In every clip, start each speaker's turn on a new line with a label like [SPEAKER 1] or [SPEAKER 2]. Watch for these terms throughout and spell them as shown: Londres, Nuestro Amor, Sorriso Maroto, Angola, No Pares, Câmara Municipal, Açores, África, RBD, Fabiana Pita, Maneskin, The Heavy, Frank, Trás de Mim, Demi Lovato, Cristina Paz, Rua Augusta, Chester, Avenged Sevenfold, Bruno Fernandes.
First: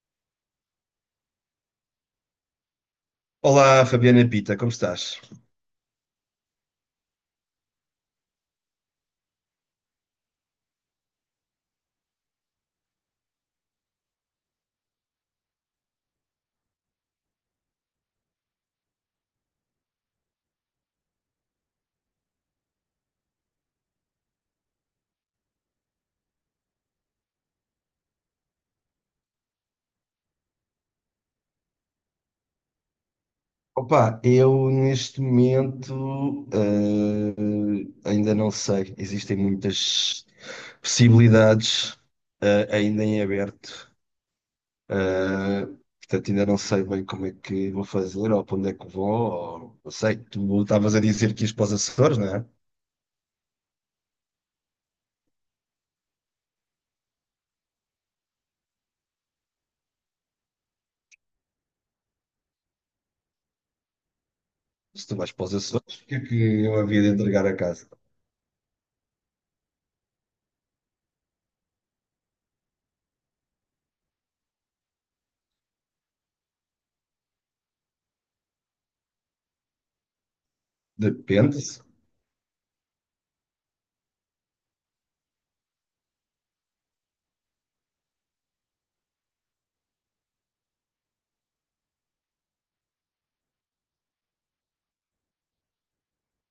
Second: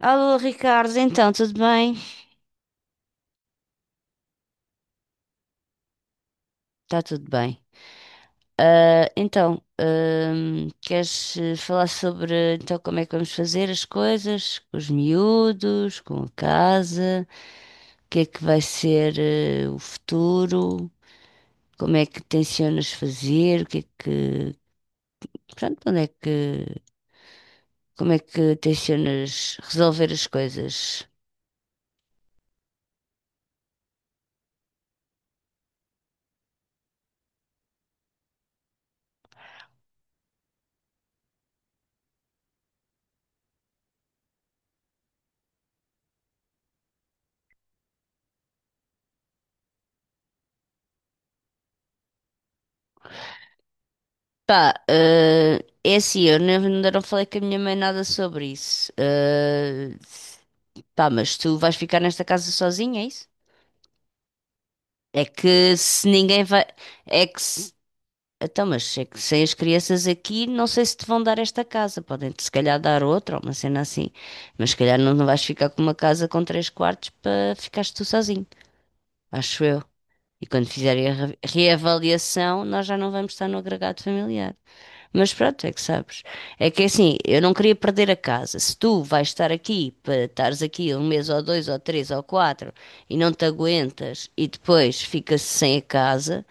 [SPEAKER 1] Alô, Ricardo, então, tudo bem?
[SPEAKER 2] Olá, Fabiana Pita, como estás?
[SPEAKER 1] Está tudo bem. Ah, então, queres falar sobre então, como é que vamos fazer as coisas com os miúdos, com a casa, o que é que vai ser o futuro, como é que tencionas fazer, o que é que, pronto, onde é que, como é que tencionas resolver as coisas?
[SPEAKER 2] Opa, eu neste momento ainda não sei. Existem muitas possibilidades ainda em aberto. Eh, Portanto, ainda não sei bem como é que vou fazer ou para onde é que vou. Ou, não sei, tu estavas a dizer que ias para os Açores, não é?
[SPEAKER 1] Pá, é assim, eu nem ainda não falei com a minha mãe nada sobre isso. Pá, mas tu vais ficar nesta casa sozinha, é isso?
[SPEAKER 2] Se tu
[SPEAKER 1] É
[SPEAKER 2] vais para os
[SPEAKER 1] que
[SPEAKER 2] Açores, o
[SPEAKER 1] se
[SPEAKER 2] que é que
[SPEAKER 1] ninguém vai.
[SPEAKER 2] eu havia de
[SPEAKER 1] É que
[SPEAKER 2] entregar a
[SPEAKER 1] se...
[SPEAKER 2] casa?
[SPEAKER 1] Então, mas é que sem as crianças aqui, não sei se te vão dar esta casa. Podem-te se calhar dar outra, ou uma cena assim. Mas se calhar não vais ficar com uma casa com três quartos para ficares tu sozinho. Acho eu. E quando fizerem a
[SPEAKER 2] Depende.
[SPEAKER 1] reavaliação, nós já não vamos estar no agregado familiar. Mas pronto, é que sabes. É que assim, eu não queria perder a casa. Se tu vais estar aqui, para estares aqui um mês ou dois ou três ou quatro e não te aguentas e depois fica-se sem a casa,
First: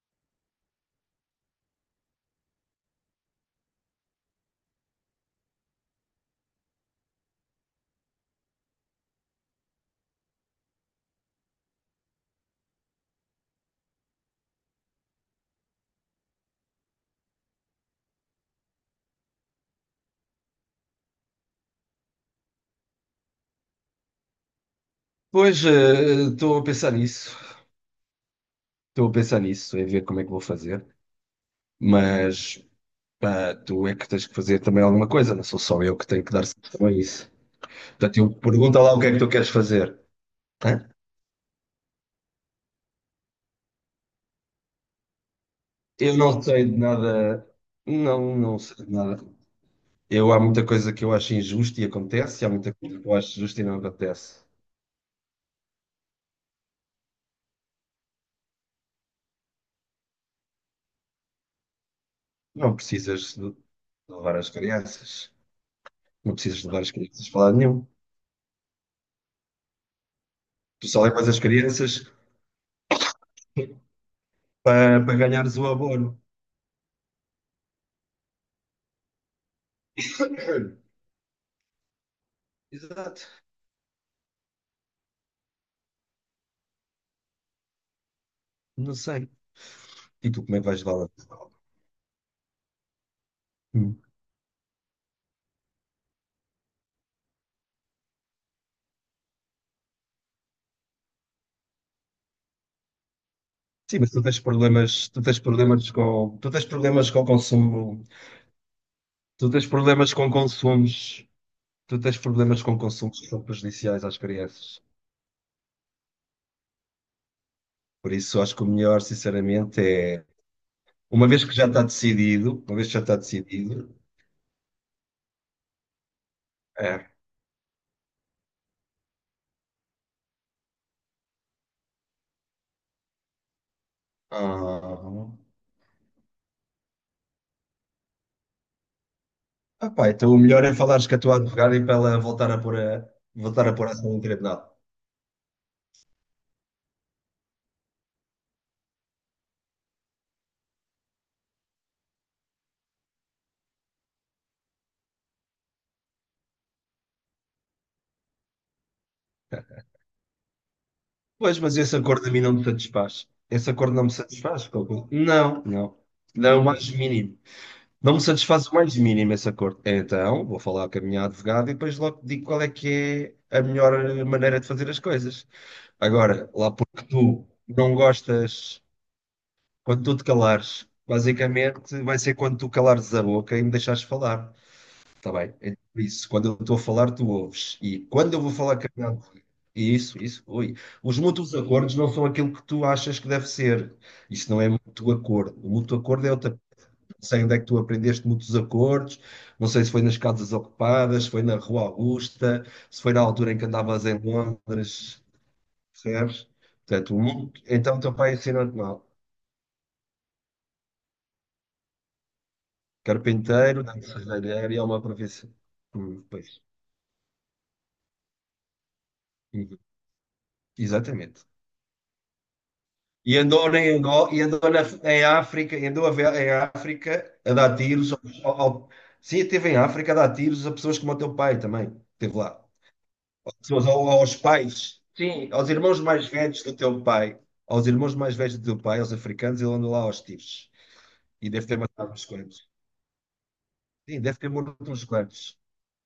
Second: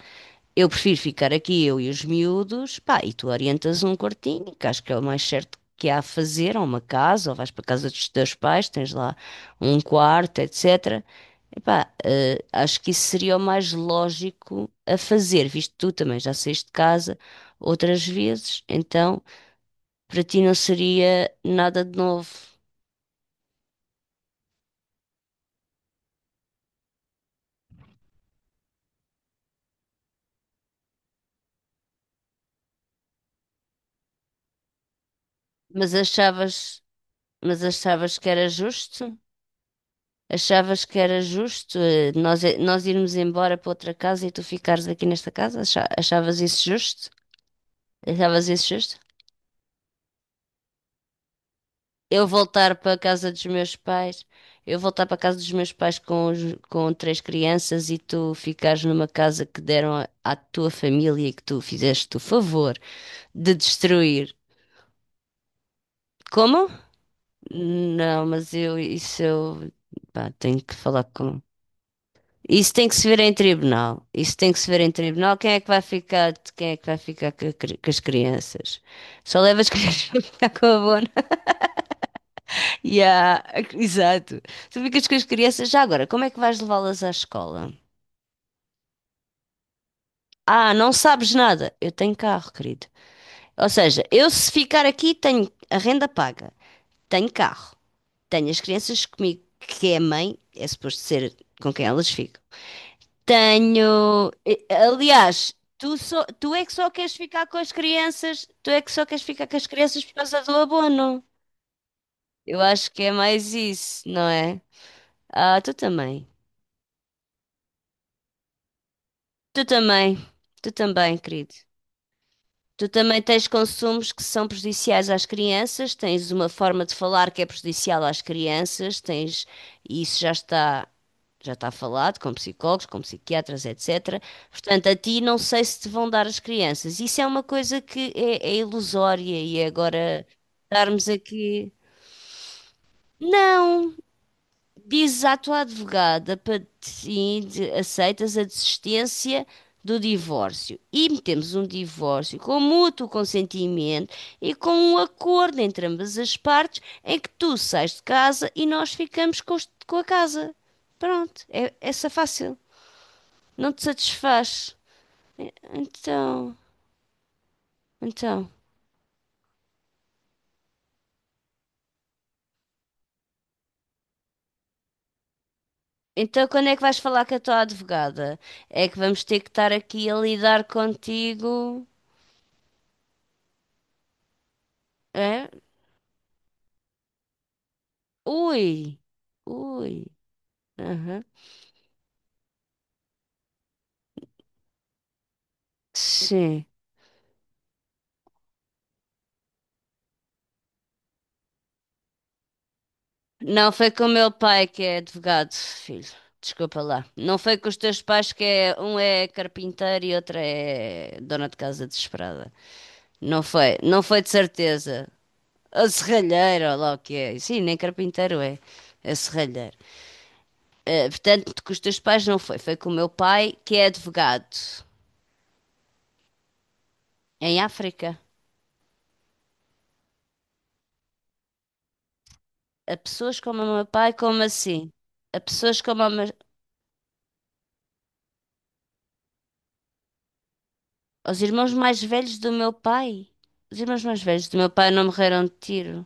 [SPEAKER 1] eu prefiro ficar aqui, eu e os miúdos, pá, e tu orientas um quartinho, que acho que é o mais certo que há a fazer, ou uma casa, ou vais para a casa dos teus pais, tens lá um quarto, etc. Epá, acho que isso seria o mais lógico a fazer, visto que tu também já saíste de casa outras vezes, então para ti não seria nada de novo.
[SPEAKER 2] Pois, estou a pensar nisso. Estou a pensar nisso, em ver como é que vou fazer. Mas. Pá, tu é que tens que fazer também alguma coisa, não sou só
[SPEAKER 1] Mas
[SPEAKER 2] eu que tenho que dar
[SPEAKER 1] achavas,
[SPEAKER 2] solução a isso.
[SPEAKER 1] mas
[SPEAKER 2] Portanto,
[SPEAKER 1] achavas que
[SPEAKER 2] eu
[SPEAKER 1] era
[SPEAKER 2] pergunta lá o
[SPEAKER 1] justo?
[SPEAKER 2] que é que tu queres fazer.
[SPEAKER 1] Achavas
[SPEAKER 2] Hã?
[SPEAKER 1] que era justo nós irmos embora para outra casa e tu ficares aqui nesta casa?
[SPEAKER 2] Eu
[SPEAKER 1] Achavas
[SPEAKER 2] não
[SPEAKER 1] isso
[SPEAKER 2] sei de
[SPEAKER 1] justo?
[SPEAKER 2] nada, não,
[SPEAKER 1] Achavas
[SPEAKER 2] não
[SPEAKER 1] isso
[SPEAKER 2] sei de
[SPEAKER 1] justo?
[SPEAKER 2] nada. Eu, há muita coisa que eu acho injusta e
[SPEAKER 1] Eu
[SPEAKER 2] acontece, e há muita
[SPEAKER 1] voltar para a
[SPEAKER 2] coisa que eu
[SPEAKER 1] casa
[SPEAKER 2] acho
[SPEAKER 1] dos
[SPEAKER 2] justa e
[SPEAKER 1] meus
[SPEAKER 2] não
[SPEAKER 1] pais,
[SPEAKER 2] acontece.
[SPEAKER 1] eu voltar para a casa dos meus pais com três crianças e tu ficares numa casa que deram à tua família e que tu fizeste o
[SPEAKER 2] Não
[SPEAKER 1] favor
[SPEAKER 2] precisas
[SPEAKER 1] de
[SPEAKER 2] de
[SPEAKER 1] destruir.
[SPEAKER 2] levar as crianças, não precisas
[SPEAKER 1] Como?
[SPEAKER 2] de levar as crianças para lado nenhum.
[SPEAKER 1] Não, mas eu, isso eu, pá, tenho que
[SPEAKER 2] Tu só
[SPEAKER 1] falar
[SPEAKER 2] levas as
[SPEAKER 1] com.
[SPEAKER 2] crianças
[SPEAKER 1] Isso tem que se ver em tribunal. Isso tem que se ver em
[SPEAKER 2] para
[SPEAKER 1] tribunal. Quem
[SPEAKER 2] ganhares
[SPEAKER 1] é
[SPEAKER 2] o
[SPEAKER 1] que vai
[SPEAKER 2] abono.
[SPEAKER 1] ficar, quem é que vai ficar com as crianças? Só leva as crianças para ficar com a bona. E
[SPEAKER 2] Exato,
[SPEAKER 1] Exato. Tu ficas com as crianças. Já agora, como é que vais levá-las à escola?
[SPEAKER 2] não sei. E tu como é que
[SPEAKER 1] Ah,
[SPEAKER 2] vais
[SPEAKER 1] não
[SPEAKER 2] levar?
[SPEAKER 1] sabes nada. Eu tenho carro, querido. Ou seja, eu se ficar aqui tenho a renda paga, tenho carro, tenho as crianças comigo, que é a mãe, é suposto ser com quem elas ficam.
[SPEAKER 2] Sim, mas tu
[SPEAKER 1] Tenho.
[SPEAKER 2] tens problemas, tu tens
[SPEAKER 1] Aliás,
[SPEAKER 2] problemas com, tu
[SPEAKER 1] tu
[SPEAKER 2] tens
[SPEAKER 1] é que só
[SPEAKER 2] problemas
[SPEAKER 1] queres
[SPEAKER 2] com o
[SPEAKER 1] ficar com as
[SPEAKER 2] consumo,
[SPEAKER 1] crianças, tu é que só queres ficar
[SPEAKER 2] tu
[SPEAKER 1] com as
[SPEAKER 2] tens
[SPEAKER 1] crianças por
[SPEAKER 2] problemas com
[SPEAKER 1] causa do abono.
[SPEAKER 2] consumos, tu tens
[SPEAKER 1] Eu
[SPEAKER 2] problemas com
[SPEAKER 1] acho que é
[SPEAKER 2] consumos que são
[SPEAKER 1] mais
[SPEAKER 2] prejudiciais
[SPEAKER 1] isso,
[SPEAKER 2] às
[SPEAKER 1] não é?
[SPEAKER 2] crianças.
[SPEAKER 1] Ah, tu também.
[SPEAKER 2] Por isso, acho que o melhor,
[SPEAKER 1] Tu
[SPEAKER 2] sinceramente,
[SPEAKER 1] também.
[SPEAKER 2] é,
[SPEAKER 1] Tu também,
[SPEAKER 2] uma vez
[SPEAKER 1] querido.
[SPEAKER 2] que já está decidido, uma
[SPEAKER 1] Tu
[SPEAKER 2] vez que já está
[SPEAKER 1] também tens
[SPEAKER 2] decidido,
[SPEAKER 1] consumos que são prejudiciais às crianças, tens uma forma de
[SPEAKER 2] é,
[SPEAKER 1] falar que é prejudicial às crianças, tens, e isso já está falado com psicólogos, com psiquiatras, etc. Portanto, a ti
[SPEAKER 2] ah,
[SPEAKER 1] não sei se te vão dar as crianças. Isso é uma coisa que é ilusória e
[SPEAKER 2] pá,
[SPEAKER 1] agora
[SPEAKER 2] então o melhor é falares
[SPEAKER 1] estarmos
[SPEAKER 2] com a tua
[SPEAKER 1] aqui.
[SPEAKER 2] advogada e para ela voltar a pôr voltar a pôr a
[SPEAKER 1] Não,
[SPEAKER 2] ação em tribunal.
[SPEAKER 1] dizes à tua advogada para sim, aceitas a desistência do divórcio e metemos um divórcio com mútuo consentimento e com um acordo entre ambas as partes em que tu sais de casa e nós ficamos com a casa. Pronto,
[SPEAKER 2] Pois,
[SPEAKER 1] é
[SPEAKER 2] mas esse
[SPEAKER 1] essa
[SPEAKER 2] acordo a mim não
[SPEAKER 1] fácil.
[SPEAKER 2] me satisfaz. Esse
[SPEAKER 1] Não te
[SPEAKER 2] acordo não me satisfaz.
[SPEAKER 1] satisfaz.
[SPEAKER 2] Coco. Não, não.
[SPEAKER 1] Então,
[SPEAKER 2] Não, o mais mínimo. Não me
[SPEAKER 1] então.
[SPEAKER 2] satisfaz o mais mínimo esse acordo. Então, vou falar com a minha advogada e depois logo te digo qual é que é a melhor maneira de fazer as coisas.
[SPEAKER 1] Então,
[SPEAKER 2] Agora,
[SPEAKER 1] quando
[SPEAKER 2] lá
[SPEAKER 1] é que vais
[SPEAKER 2] porque
[SPEAKER 1] falar com a
[SPEAKER 2] tu
[SPEAKER 1] tua
[SPEAKER 2] não
[SPEAKER 1] advogada?
[SPEAKER 2] gostas,
[SPEAKER 1] É que vamos ter que estar
[SPEAKER 2] quando
[SPEAKER 1] aqui a
[SPEAKER 2] tu te
[SPEAKER 1] lidar
[SPEAKER 2] calares,
[SPEAKER 1] contigo.
[SPEAKER 2] basicamente vai ser quando tu calares a boca e me deixares falar. Está
[SPEAKER 1] É?
[SPEAKER 2] bem? É por isso, quando eu estou a falar, tu ouves. E quando eu vou falar com a
[SPEAKER 1] Ui,
[SPEAKER 2] minha advogada.
[SPEAKER 1] ui.
[SPEAKER 2] Isso, ui. Os
[SPEAKER 1] Aham.
[SPEAKER 2] mútuos acordos não são aquilo que tu achas que deve ser. Isso não é mútuo acordo. O mútuo acordo é outra,
[SPEAKER 1] Sim.
[SPEAKER 2] não sei onde é que tu aprendeste muitos acordes, não sei se foi nas casas ocupadas, se foi na Rua Augusta, se foi na altura em que
[SPEAKER 1] Não foi com
[SPEAKER 2] andavas
[SPEAKER 1] o
[SPEAKER 2] em
[SPEAKER 1] meu pai que é
[SPEAKER 2] Londres,
[SPEAKER 1] advogado, filho.
[SPEAKER 2] percebes?
[SPEAKER 1] Desculpa lá.
[SPEAKER 2] Portanto,
[SPEAKER 1] Não foi com os
[SPEAKER 2] então o
[SPEAKER 1] teus
[SPEAKER 2] teu
[SPEAKER 1] pais
[SPEAKER 2] pai
[SPEAKER 1] que
[SPEAKER 2] ensinou-te
[SPEAKER 1] é, um
[SPEAKER 2] mal.
[SPEAKER 1] é carpinteiro e outro é dona de casa desesperada. Não foi,
[SPEAKER 2] Carpinteiro,
[SPEAKER 1] não
[SPEAKER 2] dante
[SPEAKER 1] foi de
[SPEAKER 2] serralheiro e é uma
[SPEAKER 1] certeza.
[SPEAKER 2] profissão.
[SPEAKER 1] Ou
[SPEAKER 2] Pois.
[SPEAKER 1] serralheiro, ou lá o que é. Sim, nem carpinteiro é. É serralheiro.
[SPEAKER 2] Uhum, exatamente.
[SPEAKER 1] Portanto, com os teus pais não foi. Foi com o meu
[SPEAKER 2] E
[SPEAKER 1] pai
[SPEAKER 2] andou
[SPEAKER 1] que é
[SPEAKER 2] em Angola,
[SPEAKER 1] advogado.
[SPEAKER 2] em África, em África a
[SPEAKER 1] Em
[SPEAKER 2] dar tiros.
[SPEAKER 1] África.
[SPEAKER 2] Ao, ao- sim, esteve em África a dar tiros a pessoas como o teu pai também. Esteve lá.
[SPEAKER 1] A pessoas como o meu
[SPEAKER 2] Pessoas, ou
[SPEAKER 1] pai,
[SPEAKER 2] aos
[SPEAKER 1] como assim?
[SPEAKER 2] pais,
[SPEAKER 1] A
[SPEAKER 2] sim, aos
[SPEAKER 1] pessoas
[SPEAKER 2] irmãos
[SPEAKER 1] como o meu.
[SPEAKER 2] mais velhos do teu pai, aos irmãos mais velhos do teu pai, aos africanos, ele andou lá aos tiros.
[SPEAKER 1] Os
[SPEAKER 2] E deve
[SPEAKER 1] irmãos
[SPEAKER 2] ter
[SPEAKER 1] mais
[SPEAKER 2] matado uns
[SPEAKER 1] velhos do
[SPEAKER 2] quantos.
[SPEAKER 1] meu pai. Os irmãos mais
[SPEAKER 2] Sim, deve
[SPEAKER 1] velhos
[SPEAKER 2] ter
[SPEAKER 1] do meu
[SPEAKER 2] morto
[SPEAKER 1] pai não
[SPEAKER 2] uns
[SPEAKER 1] morreram de
[SPEAKER 2] quantos.
[SPEAKER 1] tiro.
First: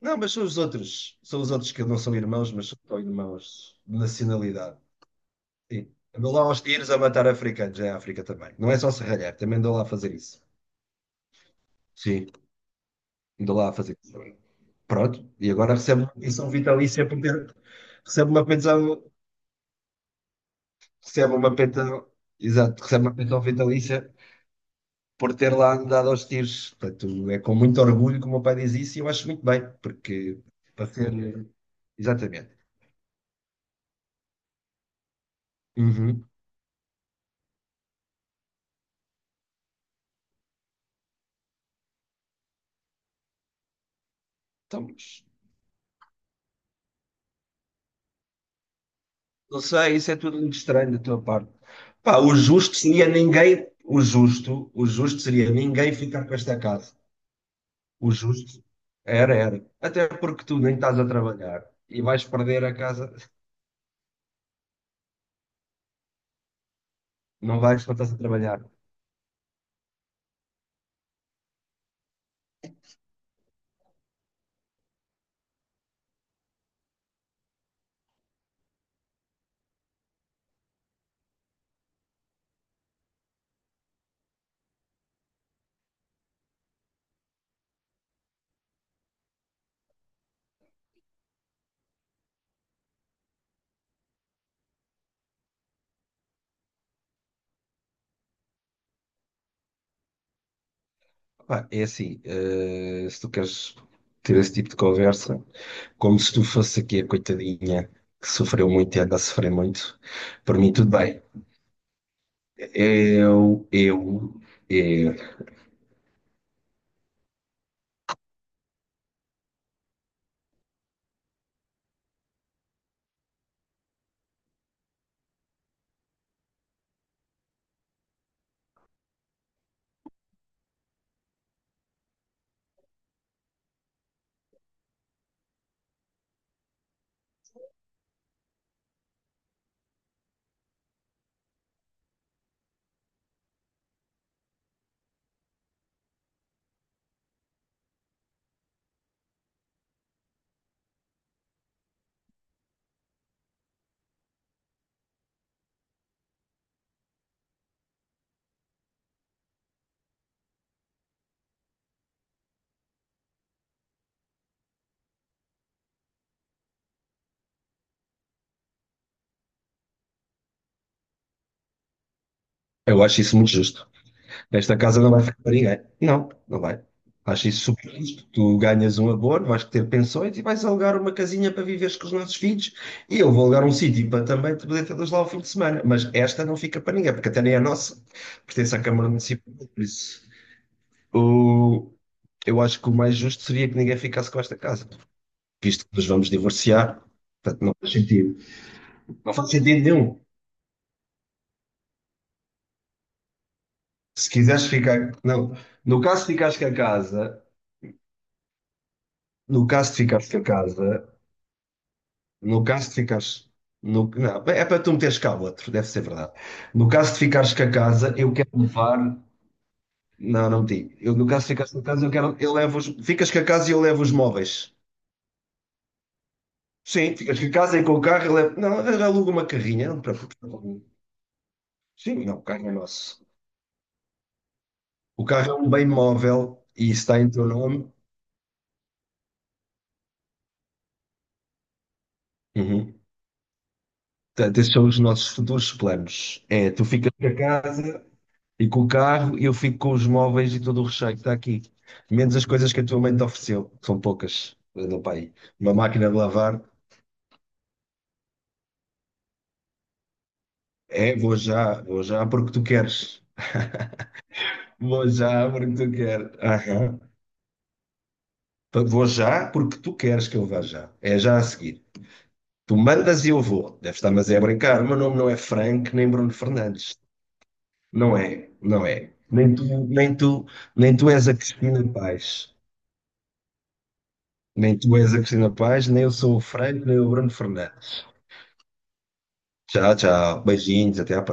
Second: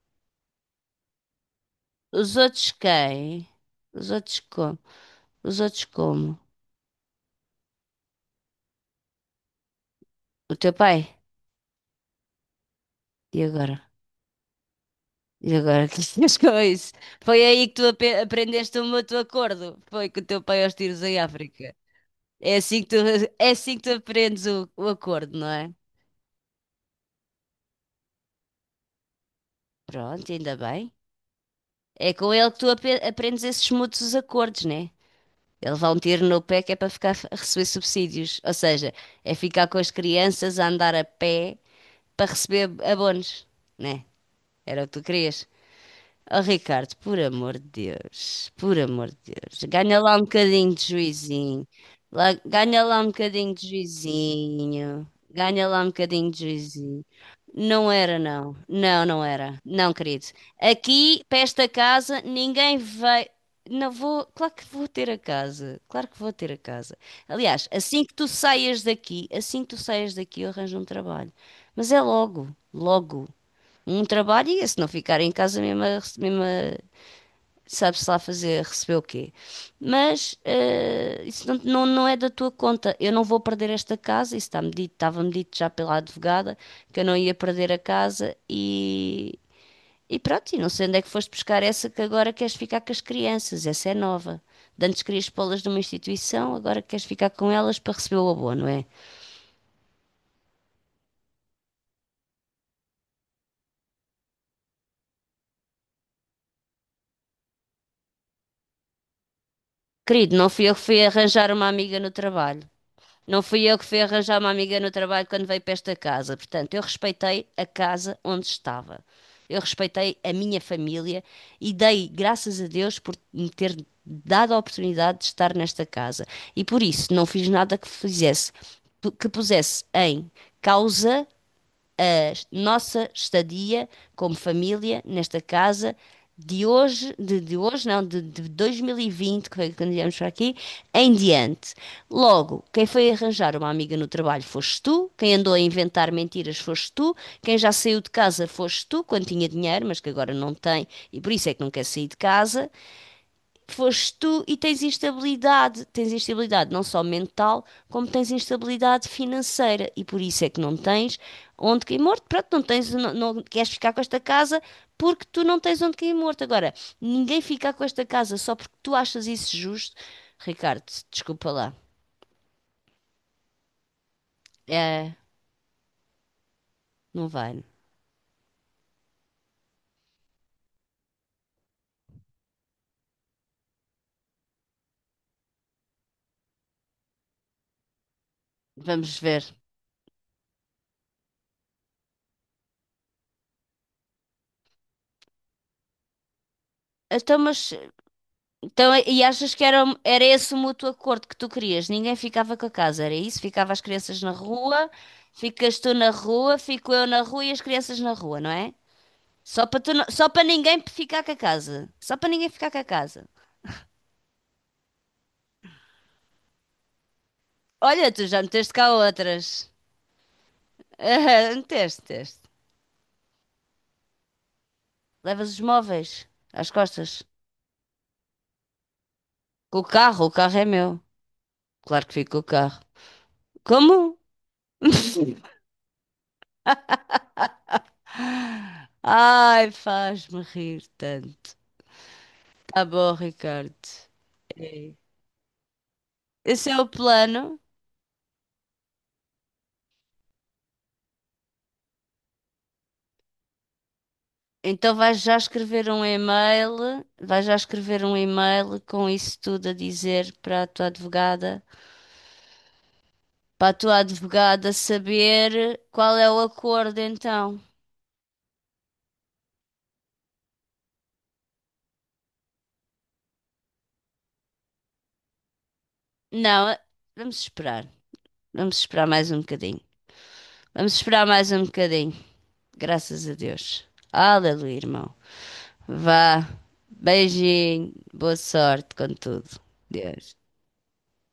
[SPEAKER 2] Não, mas são os outros. São os outros que não são
[SPEAKER 1] Os
[SPEAKER 2] irmãos, mas
[SPEAKER 1] outros
[SPEAKER 2] são
[SPEAKER 1] quem?
[SPEAKER 2] irmãos de
[SPEAKER 1] Os outros como?
[SPEAKER 2] nacionalidade.
[SPEAKER 1] Os outros
[SPEAKER 2] Sim. Andou
[SPEAKER 1] como?
[SPEAKER 2] lá aos tiros a matar africanos, é a África também. Não é só serralhar, também andou lá a fazer isso.
[SPEAKER 1] O teu pai?
[SPEAKER 2] Sim,
[SPEAKER 1] E
[SPEAKER 2] andou lá a
[SPEAKER 1] agora?
[SPEAKER 2] fazer isso também. Pronto, e
[SPEAKER 1] E
[SPEAKER 2] agora
[SPEAKER 1] agora que
[SPEAKER 2] recebe uma
[SPEAKER 1] tinhas
[SPEAKER 2] pensão
[SPEAKER 1] com isso?
[SPEAKER 2] vitalícia por
[SPEAKER 1] Foi
[SPEAKER 2] ter.
[SPEAKER 1] aí que tu
[SPEAKER 2] Recebe uma
[SPEAKER 1] aprendeste o
[SPEAKER 2] pensão
[SPEAKER 1] mútuo acordo. Foi com o teu pai aos tiros em
[SPEAKER 2] recebe uma
[SPEAKER 1] África.
[SPEAKER 2] pena,
[SPEAKER 1] É
[SPEAKER 2] exato,
[SPEAKER 1] assim que tu,
[SPEAKER 2] recebe uma pensão
[SPEAKER 1] é assim que tu
[SPEAKER 2] vitalícia
[SPEAKER 1] aprendes o
[SPEAKER 2] por
[SPEAKER 1] acordo, não
[SPEAKER 2] ter
[SPEAKER 1] é?
[SPEAKER 2] lá andado aos tiros. Portanto, é com muito orgulho que o meu pai diz isso e eu acho muito bem,
[SPEAKER 1] Pronto,
[SPEAKER 2] porque
[SPEAKER 1] ainda
[SPEAKER 2] para
[SPEAKER 1] bem.
[SPEAKER 2] ser.
[SPEAKER 1] É com ele
[SPEAKER 2] Exatamente.
[SPEAKER 1] que tu aprendes esses mútuos acordos, né? Eles vão ter
[SPEAKER 2] Uhum.
[SPEAKER 1] no pé que é para ficar a receber subsídios. Ou seja, é ficar com as crianças a andar a pé para receber abonos, né?
[SPEAKER 2] Então,
[SPEAKER 1] Era o que tu
[SPEAKER 2] mas
[SPEAKER 1] querias. Oh, Ricardo, por amor de Deus, por amor de
[SPEAKER 2] não
[SPEAKER 1] Deus,
[SPEAKER 2] sei,
[SPEAKER 1] ganha
[SPEAKER 2] isso
[SPEAKER 1] lá
[SPEAKER 2] é
[SPEAKER 1] um
[SPEAKER 2] tudo muito
[SPEAKER 1] bocadinho de
[SPEAKER 2] estranho da tua parte.
[SPEAKER 1] juizinho,
[SPEAKER 2] Pá,
[SPEAKER 1] lá,
[SPEAKER 2] o justo
[SPEAKER 1] ganha lá um
[SPEAKER 2] seria
[SPEAKER 1] bocadinho
[SPEAKER 2] ninguém.
[SPEAKER 1] de
[SPEAKER 2] O
[SPEAKER 1] juizinho,
[SPEAKER 2] justo seria
[SPEAKER 1] ganha lá um
[SPEAKER 2] ninguém ficar
[SPEAKER 1] bocadinho
[SPEAKER 2] com
[SPEAKER 1] de
[SPEAKER 2] esta casa.
[SPEAKER 1] juizinho. Não
[SPEAKER 2] O
[SPEAKER 1] era,
[SPEAKER 2] justo
[SPEAKER 1] não
[SPEAKER 2] era,
[SPEAKER 1] era,
[SPEAKER 2] era.
[SPEAKER 1] não,
[SPEAKER 2] Até
[SPEAKER 1] querido.
[SPEAKER 2] porque tu nem estás a
[SPEAKER 1] Aqui, para
[SPEAKER 2] trabalhar
[SPEAKER 1] esta
[SPEAKER 2] e
[SPEAKER 1] casa,
[SPEAKER 2] vais perder a
[SPEAKER 1] ninguém
[SPEAKER 2] casa,
[SPEAKER 1] vai. Não vou, claro que vou ter a casa, claro que vou ter a casa.
[SPEAKER 2] não
[SPEAKER 1] Aliás,
[SPEAKER 2] vais, não
[SPEAKER 1] assim
[SPEAKER 2] estás
[SPEAKER 1] que
[SPEAKER 2] a
[SPEAKER 1] tu
[SPEAKER 2] trabalhar.
[SPEAKER 1] saias daqui, assim que tu saias daqui, eu arranjo um trabalho. Mas é logo, logo um trabalho e se não ficar em casa mesmo, a mesmo sabe-se lá fazer, receber o quê. Mas isso não é da tua conta. Eu não vou perder esta casa, isso está-me dito, estava-me dito já pela advogada que eu não ia perder a casa e pronto, e não sei onde é que foste buscar essa que agora queres ficar com as crianças, essa é nova. De antes querias pô-las numa instituição, agora queres ficar com elas para receber o abono, não é?
[SPEAKER 2] Pá, é assim, se tu queres ter esse tipo de conversa, como se tu fosse aqui a coitadinha que sofreu muito e anda a sofrer muito,
[SPEAKER 1] Querido, não
[SPEAKER 2] por
[SPEAKER 1] fui
[SPEAKER 2] mim
[SPEAKER 1] eu que
[SPEAKER 2] tudo
[SPEAKER 1] fui
[SPEAKER 2] bem.
[SPEAKER 1] arranjar uma amiga no trabalho. Não fui
[SPEAKER 2] Eu,
[SPEAKER 1] eu que fui
[SPEAKER 2] eu,
[SPEAKER 1] arranjar uma amiga no
[SPEAKER 2] eu,
[SPEAKER 1] trabalho quando veio para esta casa. Portanto, eu respeitei a casa onde estava. Eu respeitei a minha família e dei graças a Deus por me ter dado a oportunidade de estar nesta casa. E por isso não fiz nada que fizesse, que pusesse em causa a nossa estadia como família nesta casa de hoje, de hoje não, de 2020, que foi quando viemos para aqui, em diante. Logo, quem foi arranjar uma amiga no trabalho foste tu, quem andou a inventar mentiras foste tu, quem já saiu de casa foste tu, quando tinha dinheiro, mas que agora não tem, e por isso é que não quer sair de casa, foste tu e tens instabilidade. Tens instabilidade não só mental, como tens instabilidade financeira. E por isso é que não tens onde cair morto. Pronto, não tens, não queres ficar com esta casa porque tu não tens onde cair morto. Agora, ninguém fica com esta casa só porque tu achas isso justo. Ricardo, desculpa lá.
[SPEAKER 2] eu acho isso muito justo. Esta casa não
[SPEAKER 1] É,
[SPEAKER 2] vai ficar para ninguém. Não, não vai.
[SPEAKER 1] não
[SPEAKER 2] Acho isso
[SPEAKER 1] vai.
[SPEAKER 2] super justo. Tu ganhas um abono, vais ter pensões e vais alugar uma casinha para viveres com os nossos filhos e eu vou alugar um sítio para também te poder ter lá ao fim de semana. Mas esta não fica para ninguém, porque até nem é nossa. Pertence à Câmara
[SPEAKER 1] Vamos ver.
[SPEAKER 2] Municipal, por isso. O, eu acho que o mais justo seria que ninguém ficasse com esta casa, visto que nos vamos divorciar.
[SPEAKER 1] Então,
[SPEAKER 2] Portanto,
[SPEAKER 1] mas
[SPEAKER 2] não faz sentido.
[SPEAKER 1] então, e
[SPEAKER 2] Não faz
[SPEAKER 1] achas que
[SPEAKER 2] sentido
[SPEAKER 1] era,
[SPEAKER 2] nenhum.
[SPEAKER 1] era esse o mútuo acordo que tu querias? Ninguém ficava com a casa, era isso? Ficava as crianças
[SPEAKER 2] Se
[SPEAKER 1] na
[SPEAKER 2] quiseres
[SPEAKER 1] rua,
[SPEAKER 2] ficar. Não.
[SPEAKER 1] ficas tu
[SPEAKER 2] No
[SPEAKER 1] na
[SPEAKER 2] caso de ficares
[SPEAKER 1] rua,
[SPEAKER 2] com a
[SPEAKER 1] fico eu na
[SPEAKER 2] casa,
[SPEAKER 1] rua e as crianças na rua, não é? Só
[SPEAKER 2] no
[SPEAKER 1] para
[SPEAKER 2] caso
[SPEAKER 1] tu,
[SPEAKER 2] de
[SPEAKER 1] só
[SPEAKER 2] ficares com a
[SPEAKER 1] para ninguém
[SPEAKER 2] casa,
[SPEAKER 1] ficar com a casa. Só para ninguém
[SPEAKER 2] no
[SPEAKER 1] ficar com a
[SPEAKER 2] caso de
[SPEAKER 1] casa.
[SPEAKER 2] ficares. No, não, é para tu meteres cá outro, deve ser verdade. No caso de ficares com a
[SPEAKER 1] Olha,
[SPEAKER 2] casa,
[SPEAKER 1] tu
[SPEAKER 2] eu
[SPEAKER 1] já
[SPEAKER 2] quero
[SPEAKER 1] meteste cá
[SPEAKER 2] levar.
[SPEAKER 1] outras.
[SPEAKER 2] Não, não digo. Eu, no caso de
[SPEAKER 1] Ah,
[SPEAKER 2] ficares com a
[SPEAKER 1] meteste,
[SPEAKER 2] casa, eu quero.
[SPEAKER 1] meteste.
[SPEAKER 2] Eu levo os, ficas com a casa e eu levo os móveis.
[SPEAKER 1] Levas os móveis às costas.
[SPEAKER 2] Sim, ficas com a casa e com o carro. Eu levo, não, aluga uma
[SPEAKER 1] Com
[SPEAKER 2] carrinha. Não te
[SPEAKER 1] o carro é
[SPEAKER 2] preocupes.
[SPEAKER 1] meu. Claro que
[SPEAKER 2] Sim,
[SPEAKER 1] fico com
[SPEAKER 2] não,
[SPEAKER 1] o
[SPEAKER 2] o carro é
[SPEAKER 1] carro.
[SPEAKER 2] nosso.
[SPEAKER 1] Como?
[SPEAKER 2] O carro é um bem móvel e está em teu nome.
[SPEAKER 1] Ai, faz-me rir tanto. Tá
[SPEAKER 2] Uhum.
[SPEAKER 1] bom, Ricardo.
[SPEAKER 2] Portanto, esses são
[SPEAKER 1] É.
[SPEAKER 2] os nossos futuros planos.
[SPEAKER 1] Esse
[SPEAKER 2] É,
[SPEAKER 1] é
[SPEAKER 2] tu
[SPEAKER 1] o
[SPEAKER 2] ficas com a
[SPEAKER 1] plano.
[SPEAKER 2] casa e com o carro, e eu fico com os móveis e todo o recheio que está aqui. Menos as coisas que a tua mãe te ofereceu, que são poucas.
[SPEAKER 1] Então
[SPEAKER 2] Andam para
[SPEAKER 1] vais
[SPEAKER 2] aí.
[SPEAKER 1] já
[SPEAKER 2] Uma
[SPEAKER 1] escrever um
[SPEAKER 2] máquina de lavar,
[SPEAKER 1] e-mail, vais já escrever um e-mail com isso tudo a dizer para a tua
[SPEAKER 2] é,
[SPEAKER 1] advogada,
[SPEAKER 2] vou já porque tu queres.
[SPEAKER 1] para a tua advogada
[SPEAKER 2] Vou já porque
[SPEAKER 1] saber
[SPEAKER 2] tu
[SPEAKER 1] qual é
[SPEAKER 2] queres.
[SPEAKER 1] o acordo
[SPEAKER 2] Aham.
[SPEAKER 1] então.
[SPEAKER 2] Vou já porque tu queres que eu vá já. É já a seguir. Tu mandas e eu vou. Deve estar, mas é a brincar. O meu nome não é Frank nem Bruno
[SPEAKER 1] Não,
[SPEAKER 2] Fernandes.
[SPEAKER 1] vamos esperar.
[SPEAKER 2] Não é,
[SPEAKER 1] Vamos
[SPEAKER 2] não
[SPEAKER 1] esperar
[SPEAKER 2] é.
[SPEAKER 1] mais um bocadinho. Vamos
[SPEAKER 2] Nem tu
[SPEAKER 1] esperar
[SPEAKER 2] és a
[SPEAKER 1] mais um
[SPEAKER 2] Cristina
[SPEAKER 1] bocadinho.
[SPEAKER 2] Paz.
[SPEAKER 1] Graças a Deus.
[SPEAKER 2] Nem
[SPEAKER 1] Aleluia,
[SPEAKER 2] tu és
[SPEAKER 1] irmão.
[SPEAKER 2] a Cristina Paz, nem eu sou o
[SPEAKER 1] Vá.
[SPEAKER 2] Frank, nem o Bruno
[SPEAKER 1] Beijinho.
[SPEAKER 2] Fernandes.
[SPEAKER 1] Boa sorte com tudo.
[SPEAKER 2] Tchau,
[SPEAKER 1] Deus.
[SPEAKER 2] tchau. Beijinhos, até à próxima.